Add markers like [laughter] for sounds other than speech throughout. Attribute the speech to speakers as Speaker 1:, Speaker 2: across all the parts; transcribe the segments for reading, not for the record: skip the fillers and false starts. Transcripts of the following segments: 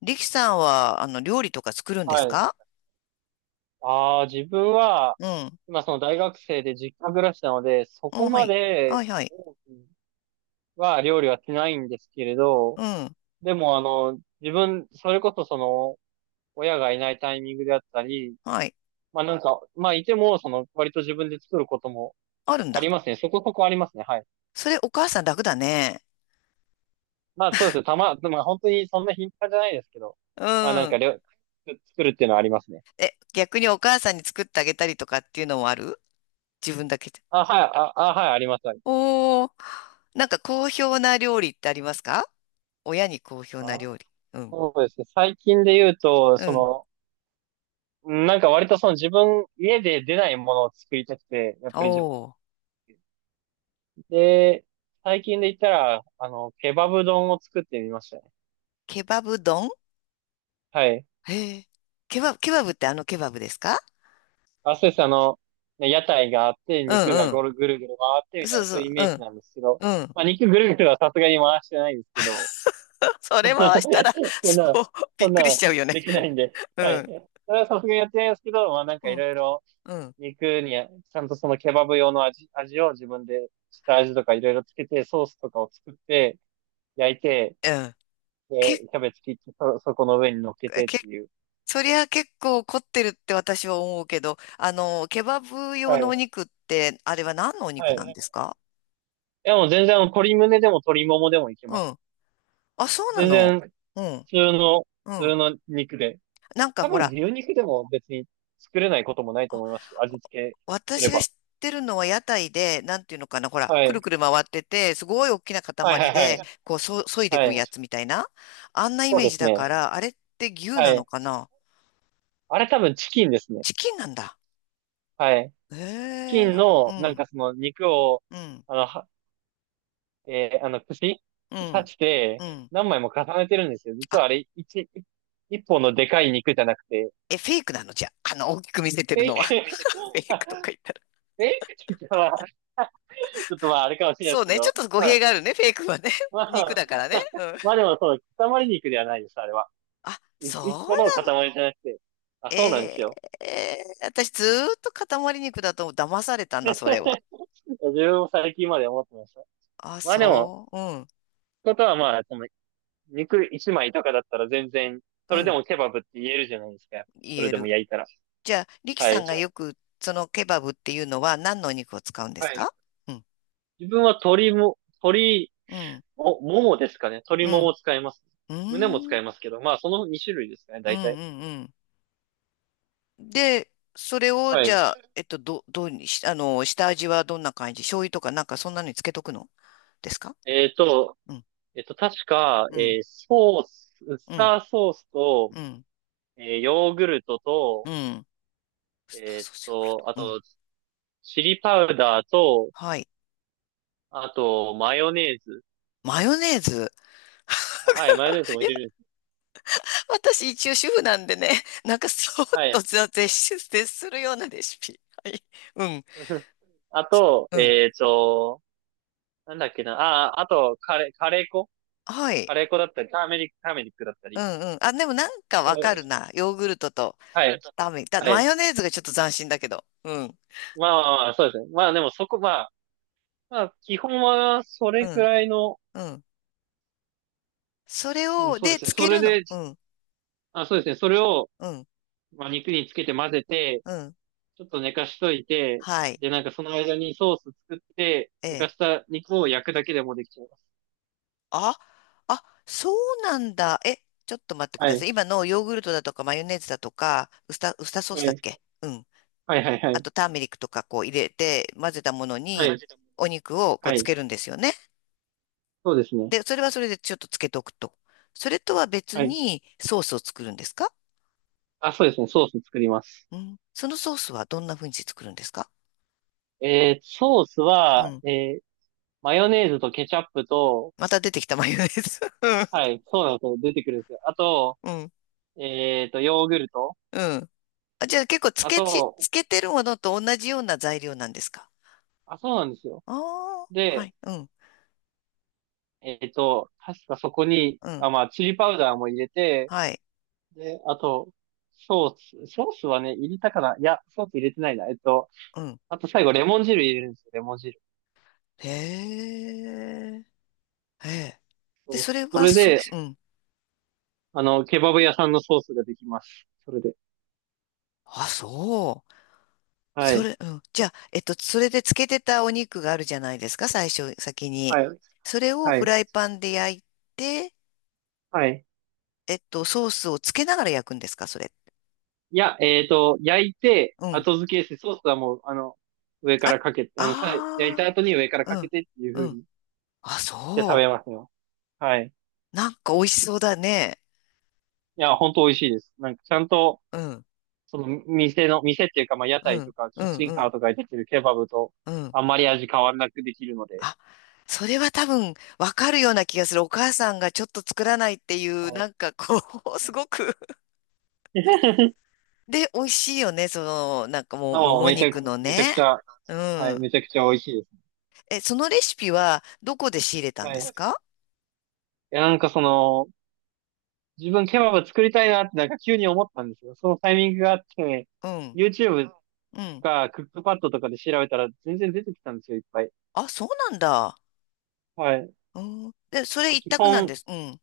Speaker 1: 力さんは、料理とか作るんです
Speaker 2: はい。
Speaker 1: か？
Speaker 2: ああ、自分は、
Speaker 1: うん。
Speaker 2: 今その大学生で実家暮らしなので、そ
Speaker 1: うん、
Speaker 2: こ
Speaker 1: は
Speaker 2: ま
Speaker 1: い。は
Speaker 2: で
Speaker 1: い、はい。
Speaker 2: 多くは料理はしないんですけれど、
Speaker 1: うん、
Speaker 2: でも自分、それこそ親がいないタイミングであったり、
Speaker 1: はい。
Speaker 2: まあいても、割と自分で作ることも
Speaker 1: あるん
Speaker 2: あ
Speaker 1: だ。
Speaker 2: りますね。そこそこありますね。はい。
Speaker 1: それ、お母さん楽だね。
Speaker 2: まあそうですね。まあ本当にそんな頻繁じゃないですけど、
Speaker 1: う
Speaker 2: まあなんか
Speaker 1: ん。
Speaker 2: 料、作るっていうのはありますね。
Speaker 1: え、逆にお母さんに作ってあげたりとかっていうのもある？自分だけで。
Speaker 2: はい、あります。
Speaker 1: おー。なんか好評な料理ってありますか？親に好評な
Speaker 2: あ、
Speaker 1: 料理。うん。
Speaker 2: そうですね。最近で言うと、
Speaker 1: うん。
Speaker 2: なんか割と自分、家で出ないものを作りたくて、やっぱり自分
Speaker 1: おー。
Speaker 2: で、最近で言ったら、ケバブ丼を作ってみましたね。
Speaker 1: ケバブ丼？
Speaker 2: はい。
Speaker 1: へえ。ケバブ、ケバブってケバブですか？
Speaker 2: あ、そうです。屋台があって、
Speaker 1: う
Speaker 2: 肉が
Speaker 1: んうん。
Speaker 2: ぐるぐる回ってみた
Speaker 1: そ
Speaker 2: い
Speaker 1: う
Speaker 2: な、
Speaker 1: そ
Speaker 2: そうい
Speaker 1: う。
Speaker 2: うイ
Speaker 1: う
Speaker 2: メージなんですけど、
Speaker 1: ん。うん。
Speaker 2: まあ肉ぐるぐるはさすがに回してないんですけど、
Speaker 1: [laughs] それ回したら、
Speaker 2: [laughs] そん
Speaker 1: そ
Speaker 2: な、
Speaker 1: う、びっ
Speaker 2: そん
Speaker 1: くり
Speaker 2: な、
Speaker 1: しちゃうよね。
Speaker 2: できないんで。
Speaker 1: う
Speaker 2: はい。
Speaker 1: ん、
Speaker 2: それはさすがにやってないですけど、まあなん
Speaker 1: う
Speaker 2: かい
Speaker 1: ん、
Speaker 2: ろいろ
Speaker 1: うん、
Speaker 2: 肉に、ちゃんとそのケバブ用の味を自分で、下味とかいろいろつけて、ソースとかを作って、焼いて、
Speaker 1: うん。け、
Speaker 2: で、キャベツ切って、そこの上に乗っけてっ
Speaker 1: け、
Speaker 2: ていう。
Speaker 1: そりゃ結構凝ってるって私は思うけど、ケバブ用
Speaker 2: は
Speaker 1: のお
Speaker 2: い。
Speaker 1: 肉って、あれは何のお
Speaker 2: は
Speaker 1: 肉
Speaker 2: い。
Speaker 1: なん
Speaker 2: い
Speaker 1: ですか？
Speaker 2: や、もう全然、鶏胸でも鶏ももでもいけ
Speaker 1: う
Speaker 2: ます。
Speaker 1: ん。あ、そうな
Speaker 2: 全
Speaker 1: の。
Speaker 2: 然、
Speaker 1: うん、
Speaker 2: 通の、
Speaker 1: う
Speaker 2: 普通
Speaker 1: ん。
Speaker 2: の肉で。
Speaker 1: なんか
Speaker 2: 多
Speaker 1: ほ
Speaker 2: 分、
Speaker 1: ら、
Speaker 2: 牛肉でも別に作れないこともないと
Speaker 1: あ、
Speaker 2: 思いますし、味付けす
Speaker 1: 私
Speaker 2: れ
Speaker 1: が
Speaker 2: ば。
Speaker 1: 知ってるのは屋台で、なんていうのかな、ほら、
Speaker 2: は
Speaker 1: くる
Speaker 2: い。
Speaker 1: くる回ってて、すごい大きな
Speaker 2: はいは
Speaker 1: 塊
Speaker 2: いは
Speaker 1: で、こう、そ、削いでいく
Speaker 2: い。はい。
Speaker 1: やつみたいな。あんなイ
Speaker 2: そう
Speaker 1: メー
Speaker 2: で
Speaker 1: ジ
Speaker 2: す
Speaker 1: だか
Speaker 2: ね。
Speaker 1: ら、あれって牛
Speaker 2: は
Speaker 1: なの
Speaker 2: い。
Speaker 1: かな？
Speaker 2: あれ多分チキンですね。
Speaker 1: チキンなんだ。
Speaker 2: はい。
Speaker 1: へ
Speaker 2: チキ
Speaker 1: え、
Speaker 2: ン
Speaker 1: な、う
Speaker 2: の、なん
Speaker 1: ん、
Speaker 2: かその肉を、
Speaker 1: うん、
Speaker 2: あの、はえー串
Speaker 1: う
Speaker 2: 刺
Speaker 1: ん。
Speaker 2: し
Speaker 1: う
Speaker 2: て、
Speaker 1: ん、
Speaker 2: 何枚も重ねてるんですよ。
Speaker 1: あ、
Speaker 2: 実はあれ、一本のでかい肉じゃなくて、
Speaker 1: え、フェイクなの？じゃあ、大きく見せて
Speaker 2: フェ
Speaker 1: る
Speaker 2: イ
Speaker 1: の
Speaker 2: ク、
Speaker 1: は。[laughs] フェイクとか言ったら。
Speaker 2: フェイクって言ったらちょっとまあ、あれかもしれない
Speaker 1: そ
Speaker 2: です
Speaker 1: う
Speaker 2: け
Speaker 1: ね、ちょっ
Speaker 2: ど、
Speaker 1: と語
Speaker 2: ま
Speaker 1: 弊
Speaker 2: あ、
Speaker 1: があるね、フェイクはね。
Speaker 2: ま
Speaker 1: [laughs] 肉
Speaker 2: あ、
Speaker 1: だからね。
Speaker 2: [laughs]
Speaker 1: うん。
Speaker 2: まあでもそう、塊肉ではないです、あれは。
Speaker 1: あ、
Speaker 2: 一
Speaker 1: そ
Speaker 2: 個の塊じゃなくて。あ、
Speaker 1: う、
Speaker 2: そうなんです
Speaker 1: え
Speaker 2: よ。
Speaker 1: ー、えー私ずーっと塊肉だと騙されたんだ、それは。
Speaker 2: [laughs] 自分も最近まで思ってました。
Speaker 1: あ、
Speaker 2: まあでも、
Speaker 1: そう。うん、
Speaker 2: ことはまあ、その肉一枚とかだったら全然、そ
Speaker 1: う
Speaker 2: れで
Speaker 1: ん、
Speaker 2: もケバブって言えるじゃないですか。
Speaker 1: 言
Speaker 2: それ
Speaker 1: え
Speaker 2: でも
Speaker 1: る。
Speaker 2: 焼いたら。
Speaker 1: じゃあ、リキ
Speaker 2: は
Speaker 1: さ
Speaker 2: い。
Speaker 1: んがよく、そのケバブっていうのは何のお肉を使うんですか？うん、
Speaker 2: 自分は鶏も、鶏
Speaker 1: うん、
Speaker 2: も、ももですかね。鶏
Speaker 1: う
Speaker 2: もも
Speaker 1: ん、
Speaker 2: 使います。
Speaker 1: う
Speaker 2: 胸も
Speaker 1: ん、う
Speaker 2: 使
Speaker 1: ん、
Speaker 2: いますけど、まあ、その2種類ですかね、
Speaker 1: うん、
Speaker 2: 大体。
Speaker 1: うん。で、それを、
Speaker 2: は
Speaker 1: じ
Speaker 2: い。
Speaker 1: ゃあ、ど、どうにし、下味はどんな感じ？醤油とかなんかそんなのにつけとくのですか？
Speaker 2: えっと、
Speaker 1: うん、
Speaker 2: 確か、
Speaker 1: うん、
Speaker 2: ソース、ウス
Speaker 1: うん、
Speaker 2: ターソースと、
Speaker 1: うん、
Speaker 2: ヨーグルト
Speaker 1: う
Speaker 2: と、
Speaker 1: ん。ウスターソース、ヨーグルト。
Speaker 2: あ
Speaker 1: うん。
Speaker 2: と、チリパウダーと、
Speaker 1: はい。
Speaker 2: あと、マヨネーズ。
Speaker 1: マヨネーズ。
Speaker 2: あ、はい、マヨネーズも
Speaker 1: いや、
Speaker 2: 入れるんです。
Speaker 1: 私一応主婦なんでね、[laughs] なんかそっ
Speaker 2: は
Speaker 1: と
Speaker 2: い。
Speaker 1: 絶絶絶するようなレシピ。はい。うん、
Speaker 2: [laughs] あと、
Speaker 1: うん。
Speaker 2: えっと、なんだっけな。ああ、あと、カレー粉
Speaker 1: は
Speaker 2: カ
Speaker 1: い。
Speaker 2: レー粉だったり、ターメリックだった
Speaker 1: う
Speaker 2: り。
Speaker 1: んうん。あ、でもなんかわ
Speaker 2: は
Speaker 1: かるな。ヨーグルトと
Speaker 2: い。
Speaker 1: ラーメン。だ、
Speaker 2: は
Speaker 1: マ
Speaker 2: い。
Speaker 1: ヨネーズがちょっと斬新だけど。うん。
Speaker 2: そうですね。まあでもそこ、まあ、まあ基本はそ
Speaker 1: う
Speaker 2: れく
Speaker 1: ん。
Speaker 2: らいの、
Speaker 1: うん。それ
Speaker 2: うん
Speaker 1: を、
Speaker 2: そうで
Speaker 1: で、
Speaker 2: すね。
Speaker 1: つ
Speaker 2: そ
Speaker 1: け
Speaker 2: れ
Speaker 1: るの。
Speaker 2: で、
Speaker 1: うん。
Speaker 2: あ、そうですね。それを、
Speaker 1: うん、
Speaker 2: まあ、肉につけて混ぜて、
Speaker 1: うん。
Speaker 2: ちょっと寝かしといて、
Speaker 1: はい。
Speaker 2: で、なんかその間にソース作って、
Speaker 1: え
Speaker 2: 寝か
Speaker 1: え。
Speaker 2: した肉を焼くだけでもできちゃいます。
Speaker 1: あ、あ、そうなんだ。え、ちょっと待ってく
Speaker 2: は
Speaker 1: ださ
Speaker 2: い。
Speaker 1: い。今のヨーグルトだとかマヨネーズだとか、ウスタ、ウスターソース
Speaker 2: は
Speaker 1: だっ
Speaker 2: い。
Speaker 1: け？うん。
Speaker 2: はいはいは
Speaker 1: あ
Speaker 2: い。
Speaker 1: とターメリックとかこう入れて混ぜたもの
Speaker 2: は
Speaker 1: に
Speaker 2: い。
Speaker 1: お肉をこう
Speaker 2: は
Speaker 1: つ
Speaker 2: い。
Speaker 1: けるんですよね。
Speaker 2: そうですね。
Speaker 1: で、それはそれでちょっとつけとくと。それとは別
Speaker 2: はい。
Speaker 1: にソースを作るんですか？
Speaker 2: あ、そうですね。ソース作ります。
Speaker 1: うん。そのソースはどんな風にして作るんですか？
Speaker 2: ソース
Speaker 1: う
Speaker 2: は、
Speaker 1: ん。
Speaker 2: マヨネーズとケチャップと、
Speaker 1: また出てきたマヨネーズ。
Speaker 2: はい、そうなんですよ。出てくるんですよ。あと、
Speaker 1: [laughs] うん。う
Speaker 2: ヨーグルト。
Speaker 1: ん。あ、じゃあ結構つ
Speaker 2: あ
Speaker 1: けち、
Speaker 2: と、
Speaker 1: つけてるものと同じような材料なんですか？
Speaker 2: あ、そうなんですよ。
Speaker 1: ああ、は
Speaker 2: で、
Speaker 1: い、うん、
Speaker 2: 確かそこに、
Speaker 1: うん、
Speaker 2: あ、まあ、チリパウダーも入れて、
Speaker 1: はい、
Speaker 2: で、あと、ソーソースはね、入れたかな。いや、ソース入れてないな。
Speaker 1: うん。
Speaker 2: あと最後、レモン汁入れるんですよ、レモン汁。
Speaker 1: へえ、へえ。で、そ
Speaker 2: そ
Speaker 1: れ
Speaker 2: うそ
Speaker 1: は、
Speaker 2: れ
Speaker 1: そう、
Speaker 2: で、
Speaker 1: うん。
Speaker 2: ケバブ屋さんのソースができます。それで。
Speaker 1: あ、そう。
Speaker 2: は
Speaker 1: そ
Speaker 2: い。
Speaker 1: れ、うん。じゃあ、それで漬けてたお肉があるじゃないですか、最初、先に。
Speaker 2: はい。
Speaker 1: それを
Speaker 2: は
Speaker 1: フ
Speaker 2: い。
Speaker 1: ライパンで焼いて、
Speaker 2: はい。
Speaker 1: ソースをつけながら焼くんですか、それ。
Speaker 2: いや、焼いて、
Speaker 1: うん。
Speaker 2: 後付けして、ソースはもう、上か
Speaker 1: あ、
Speaker 2: らかけて、焼いた
Speaker 1: ああ、
Speaker 2: 後に上から
Speaker 1: う
Speaker 2: かけ
Speaker 1: ん、
Speaker 2: てっていう風
Speaker 1: うん。
Speaker 2: に、
Speaker 1: あ、
Speaker 2: で食
Speaker 1: そ
Speaker 2: べますよ。はい。
Speaker 1: う。なんか美味しそうだね。
Speaker 2: いや、ほんと美味しいです。なんかちゃんと、
Speaker 1: うん、
Speaker 2: 店っていうか、まあ屋
Speaker 1: う
Speaker 2: 台と
Speaker 1: ん、
Speaker 2: か
Speaker 1: う
Speaker 2: キッ
Speaker 1: ん、
Speaker 2: チ
Speaker 1: う
Speaker 2: ンカー
Speaker 1: ん、
Speaker 2: とかで出てるケバブと
Speaker 1: うん。
Speaker 2: あんまり味変わらなくできるので。
Speaker 1: あ、それは多分わかるような気がする。お母さんがちょっと作らないってい
Speaker 2: は
Speaker 1: う、
Speaker 2: い。
Speaker 1: なんかこう、[laughs] すごく。で、美味しいよね。その、なんかもう、も
Speaker 2: ああ
Speaker 1: も
Speaker 2: めちゃく、
Speaker 1: 肉の
Speaker 2: めちゃく
Speaker 1: ね。
Speaker 2: ちゃ、
Speaker 1: う
Speaker 2: はい、
Speaker 1: ん。
Speaker 2: めちゃくちゃ美味しいです。
Speaker 1: え、そのレシピはどこで仕入れたん
Speaker 2: は
Speaker 1: で
Speaker 2: い。
Speaker 1: す
Speaker 2: い
Speaker 1: か？
Speaker 2: や、なんかその、自分ケバブ作りたいなってなんか急に思ったんですよ。そのタイミングがあって、
Speaker 1: うん。
Speaker 2: YouTube と
Speaker 1: うん。
Speaker 2: かクックパッドとかで調べたら全然出てきたんですよ、いっぱい。
Speaker 1: あ、そうなんだ。
Speaker 2: はい。
Speaker 1: うん。で、そ
Speaker 2: なん
Speaker 1: れ
Speaker 2: か
Speaker 1: 一
Speaker 2: 基
Speaker 1: 択なん
Speaker 2: 本、
Speaker 1: です。うん。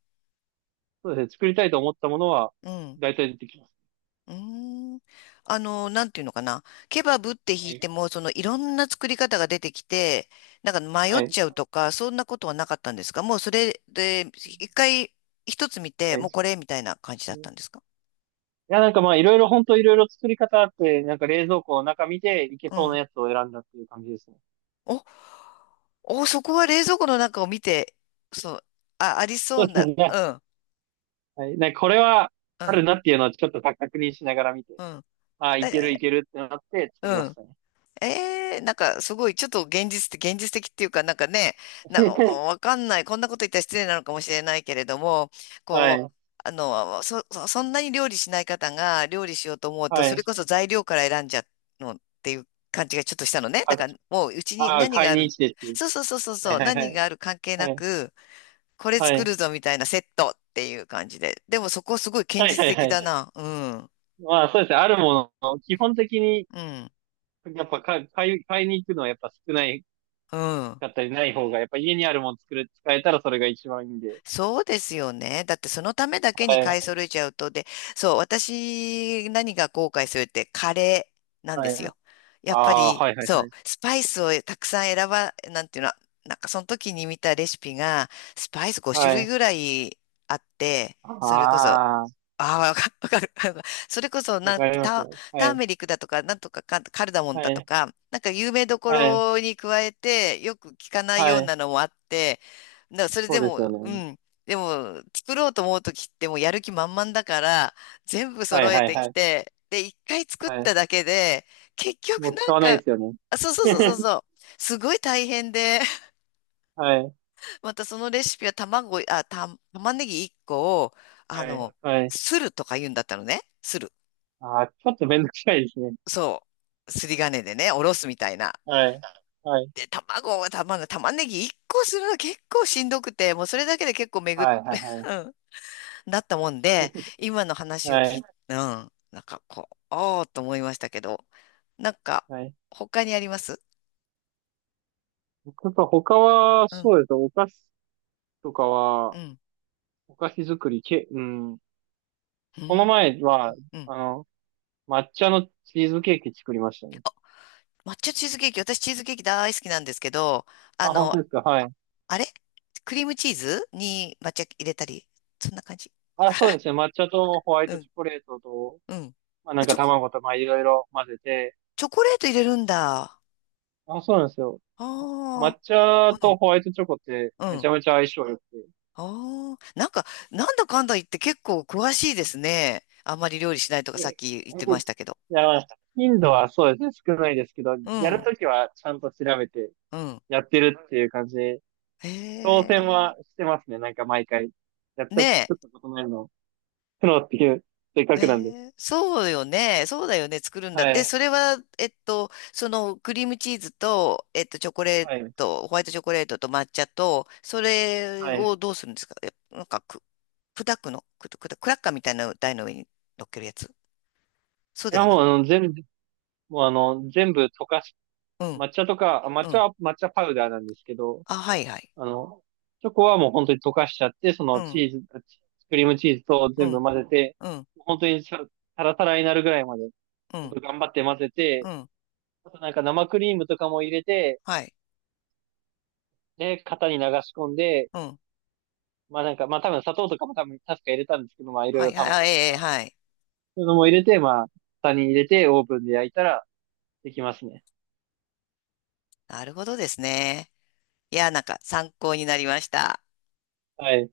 Speaker 2: そうですね、作りたいと思ったものは、
Speaker 1: うん。
Speaker 2: 大体出てきます。
Speaker 1: うーん。なんていうのかな。ケバブって弾
Speaker 2: は
Speaker 1: い
Speaker 2: い。
Speaker 1: ても、そのいろんな作り方が出てきて、なんか迷っ
Speaker 2: はい。
Speaker 1: ちゃうとか、そんなことはなかったんですか？もうそれで、一回一つ見て、もうこ
Speaker 2: は
Speaker 1: れみたいな感じだったんで
Speaker 2: い。
Speaker 1: すか？
Speaker 2: いや、なんかまあ、いろいろ、本当いろいろ作り方あって、なんか冷蔵庫の中見て、いけ
Speaker 1: う
Speaker 2: そうな
Speaker 1: ん。
Speaker 2: やつを選んだっていう感じですね。
Speaker 1: お、お、そこは冷蔵庫の中を見て、そう、あ、ありそ
Speaker 2: そ
Speaker 1: う
Speaker 2: うです
Speaker 1: な、
Speaker 2: ね。
Speaker 1: うん、
Speaker 2: はい。なんかこれは、
Speaker 1: う
Speaker 2: ある
Speaker 1: ん、
Speaker 2: なっていうのはちょっと確認しながら見て、
Speaker 1: うん。
Speaker 2: ああ、いけるい
Speaker 1: え、
Speaker 2: けるってなって作り
Speaker 1: う
Speaker 2: まし
Speaker 1: ん。
Speaker 2: たね。
Speaker 1: ええ、なんかすごい、ちょっと現実的、現実的っていうか、なんかね、なんか
Speaker 2: [laughs]
Speaker 1: わかんない、こんなこと言ったら失礼なのかもしれないけれども、
Speaker 2: は
Speaker 1: こう、
Speaker 2: い。
Speaker 1: そ、そそんなに料理しない方が料理しようと思うと、
Speaker 2: は
Speaker 1: それ
Speaker 2: い。
Speaker 1: こそ材料から選んじゃうのっていう感じがちょっとしたのね。だからもううちに
Speaker 2: ああ、
Speaker 1: 何が
Speaker 2: 買い
Speaker 1: あ
Speaker 2: に
Speaker 1: る、
Speaker 2: 来てっていう。
Speaker 1: そうそうそうそう
Speaker 2: は
Speaker 1: そ
Speaker 2: い
Speaker 1: う、
Speaker 2: はい
Speaker 1: 何
Speaker 2: はい。
Speaker 1: がある関係な
Speaker 2: はい。
Speaker 1: く、これ
Speaker 2: は
Speaker 1: 作
Speaker 2: い。
Speaker 1: るぞみたいなセットっていう感じで。でもそこすごい現
Speaker 2: はい
Speaker 1: 実
Speaker 2: はいは
Speaker 1: 的
Speaker 2: い
Speaker 1: だ
Speaker 2: はい
Speaker 1: な。うん。
Speaker 2: まあそうですね。あるもの、基本的に、
Speaker 1: うん。
Speaker 2: やっぱ買いに行くのはやっぱ少ない
Speaker 1: うん。
Speaker 2: かったりない方が、やっぱ家にあるもの使えたらそれが一番いいんで。
Speaker 1: そうですよね。だってそのためだけ
Speaker 2: は
Speaker 1: に
Speaker 2: い。
Speaker 1: 買い揃えちゃうと、で、そう、私何が後悔するってカレーなんで
Speaker 2: はい。
Speaker 1: すよ。やっぱ
Speaker 2: ああー、
Speaker 1: り、
Speaker 2: はいはいは
Speaker 1: そ
Speaker 2: い。
Speaker 1: う、スパイスをたくさん選ば、なんていうの、なんかその時に見たレシピが、スパイス5種
Speaker 2: は
Speaker 1: 類
Speaker 2: い。
Speaker 1: ぐらいあって、それこそ
Speaker 2: ああ、
Speaker 1: ああ、わか、[laughs] わかる。[laughs] わかる、それこそ、
Speaker 2: わ
Speaker 1: なん
Speaker 2: か
Speaker 1: て、
Speaker 2: ります
Speaker 1: タ、
Speaker 2: よ。は
Speaker 1: ター
Speaker 2: い、
Speaker 1: メリックだとか、なんとかか、カルダモン
Speaker 2: は
Speaker 1: だと
Speaker 2: い、
Speaker 1: か、なんか有名どこ
Speaker 2: はい、
Speaker 1: ろに加えて、よく聞かないよ
Speaker 2: は
Speaker 1: う
Speaker 2: い。
Speaker 1: なのもあって、な、それ
Speaker 2: そ
Speaker 1: で
Speaker 2: うで
Speaker 1: も、
Speaker 2: すよ
Speaker 1: う
Speaker 2: ね。
Speaker 1: ん。でも、作ろうと思うときってもうやる気満々だから、全部
Speaker 2: は
Speaker 1: 揃
Speaker 2: い
Speaker 1: え
Speaker 2: はい
Speaker 1: て
Speaker 2: は
Speaker 1: き
Speaker 2: い。
Speaker 1: て、で、一回作っ
Speaker 2: は
Speaker 1: た
Speaker 2: い。
Speaker 1: だけで、結局
Speaker 2: もう
Speaker 1: な
Speaker 2: 使
Speaker 1: ん
Speaker 2: わない
Speaker 1: か、
Speaker 2: ですよね。
Speaker 1: あ、そうそうそうそう
Speaker 2: [laughs]
Speaker 1: そう、すごい大変で、
Speaker 2: はい、
Speaker 1: またそのレシピは卵、あ、た、玉ねぎ1個を、あ
Speaker 2: は
Speaker 1: の、
Speaker 2: い、はい。
Speaker 1: するとか言うんだったのね。する。
Speaker 2: ああ、ちょっとめんどくさいですね。
Speaker 1: そう。すり金でね、おろすみたいな。
Speaker 2: はい、はい、
Speaker 1: で、卵は玉、玉ねぎ1個するの結構しんどくて、もうそれだけで結構めぐっ、
Speaker 2: はい、はい、
Speaker 1: [laughs]
Speaker 2: は
Speaker 1: う
Speaker 2: い。
Speaker 1: ん、なったもんで、
Speaker 2: [laughs]
Speaker 1: 今の話を
Speaker 2: は
Speaker 1: 聞
Speaker 2: い、
Speaker 1: い、うん、なんかこう、ああと思いましたけど、なんか、
Speaker 2: はい。
Speaker 1: 他にあります？
Speaker 2: 僕は他は、
Speaker 1: うん、
Speaker 2: そうですね。お菓子とかは、
Speaker 1: うん、
Speaker 2: お菓子作りけ、うん。
Speaker 1: う
Speaker 2: この
Speaker 1: ん、
Speaker 2: 前は、
Speaker 1: うん。
Speaker 2: あの、抹茶のチーズケーキ作りましたね。
Speaker 1: 抹茶チーズケーキ、私チーズケーキ大好きなんですけど、あ
Speaker 2: あ、本
Speaker 1: の、
Speaker 2: 当ですか。はい。
Speaker 1: あれクリームチーズに抹茶入れたり、そんな感じ。
Speaker 2: あ、そうですね。
Speaker 1: [laughs]
Speaker 2: 抹茶とホワイ
Speaker 1: う
Speaker 2: ト
Speaker 1: ん、
Speaker 2: チョコレートと、
Speaker 1: うん。
Speaker 2: まあな
Speaker 1: あ、
Speaker 2: んか
Speaker 1: チョコ、
Speaker 2: 卵とまあいろいろ混ぜて。
Speaker 1: チョコレート入れるんだ。あ
Speaker 2: あ、そうなんですよ。抹
Speaker 1: あ、う
Speaker 2: 茶と
Speaker 1: ん、
Speaker 2: ホワイトチョコって
Speaker 1: う
Speaker 2: めち
Speaker 1: ん。
Speaker 2: ゃめちゃ相性良くて。
Speaker 1: ああ、なんか、なんだかんだ言って結構詳しいですね。あんまり料理しないとかさっき言ってましたけど。
Speaker 2: いや、まあ頻度はそうですね。少ないですけど、
Speaker 1: う
Speaker 2: やる
Speaker 1: ん、
Speaker 2: ときはちゃんと調べて
Speaker 1: うん。
Speaker 2: やってるっていう感じで、当
Speaker 1: へ
Speaker 2: 選
Speaker 1: え。
Speaker 2: はしてますね。なんか毎回。やった、
Speaker 1: ねえ。
Speaker 2: 作ったことないの。プロっていう、せっか
Speaker 1: え
Speaker 2: くなんで。
Speaker 1: え、そうよね。そうだよね。作るんだっ
Speaker 2: は
Speaker 1: て。で、
Speaker 2: い。
Speaker 1: それは、そのクリームチーズと、チョコレー
Speaker 2: はい。
Speaker 1: ト、ホワイトチョコレートと抹茶と、それ
Speaker 2: は
Speaker 1: を
Speaker 2: い。
Speaker 1: どうするんですか？え、なんかく、砕くのく、くだ、クラッカーみたいな台の上に乗っけるやつ、そう
Speaker 2: い
Speaker 1: で
Speaker 2: や、
Speaker 1: はな
Speaker 2: も
Speaker 1: く。
Speaker 2: うあの、もうあの、全部溶かし
Speaker 1: うん、
Speaker 2: 抹茶とか、抹
Speaker 1: う
Speaker 2: 茶
Speaker 1: ん。
Speaker 2: は抹茶パウダーなんですけど、
Speaker 1: あ、はいはい。
Speaker 2: あの、チョコはもう本当に溶かしちゃって、そ
Speaker 1: う
Speaker 2: のチ
Speaker 1: ん、
Speaker 2: ーズ、あチクリームチーズと
Speaker 1: う
Speaker 2: 全部
Speaker 1: ん、
Speaker 2: 混ぜて、
Speaker 1: うん、
Speaker 2: 本当にさタラタラになるぐらいまで、
Speaker 1: う
Speaker 2: 本
Speaker 1: ん、
Speaker 2: 当頑張って混ぜ
Speaker 1: う
Speaker 2: て、
Speaker 1: ん。
Speaker 2: あとなんか生クリームとかも入れて、
Speaker 1: はい、
Speaker 2: で、型に流し込んで、
Speaker 1: うん。
Speaker 2: まあなんか、まあ多分砂糖とかも多分確か入れたんですけど、まあいろい
Speaker 1: はい、
Speaker 2: ろ
Speaker 1: はい、あ、
Speaker 2: 卵と
Speaker 1: ええ、
Speaker 2: か、
Speaker 1: はい。
Speaker 2: そういうのも入れて、まあ、型に入れてオーブンで焼いたらできますね。
Speaker 1: なるほどですね。いや、なんか参考になりました。
Speaker 2: はい。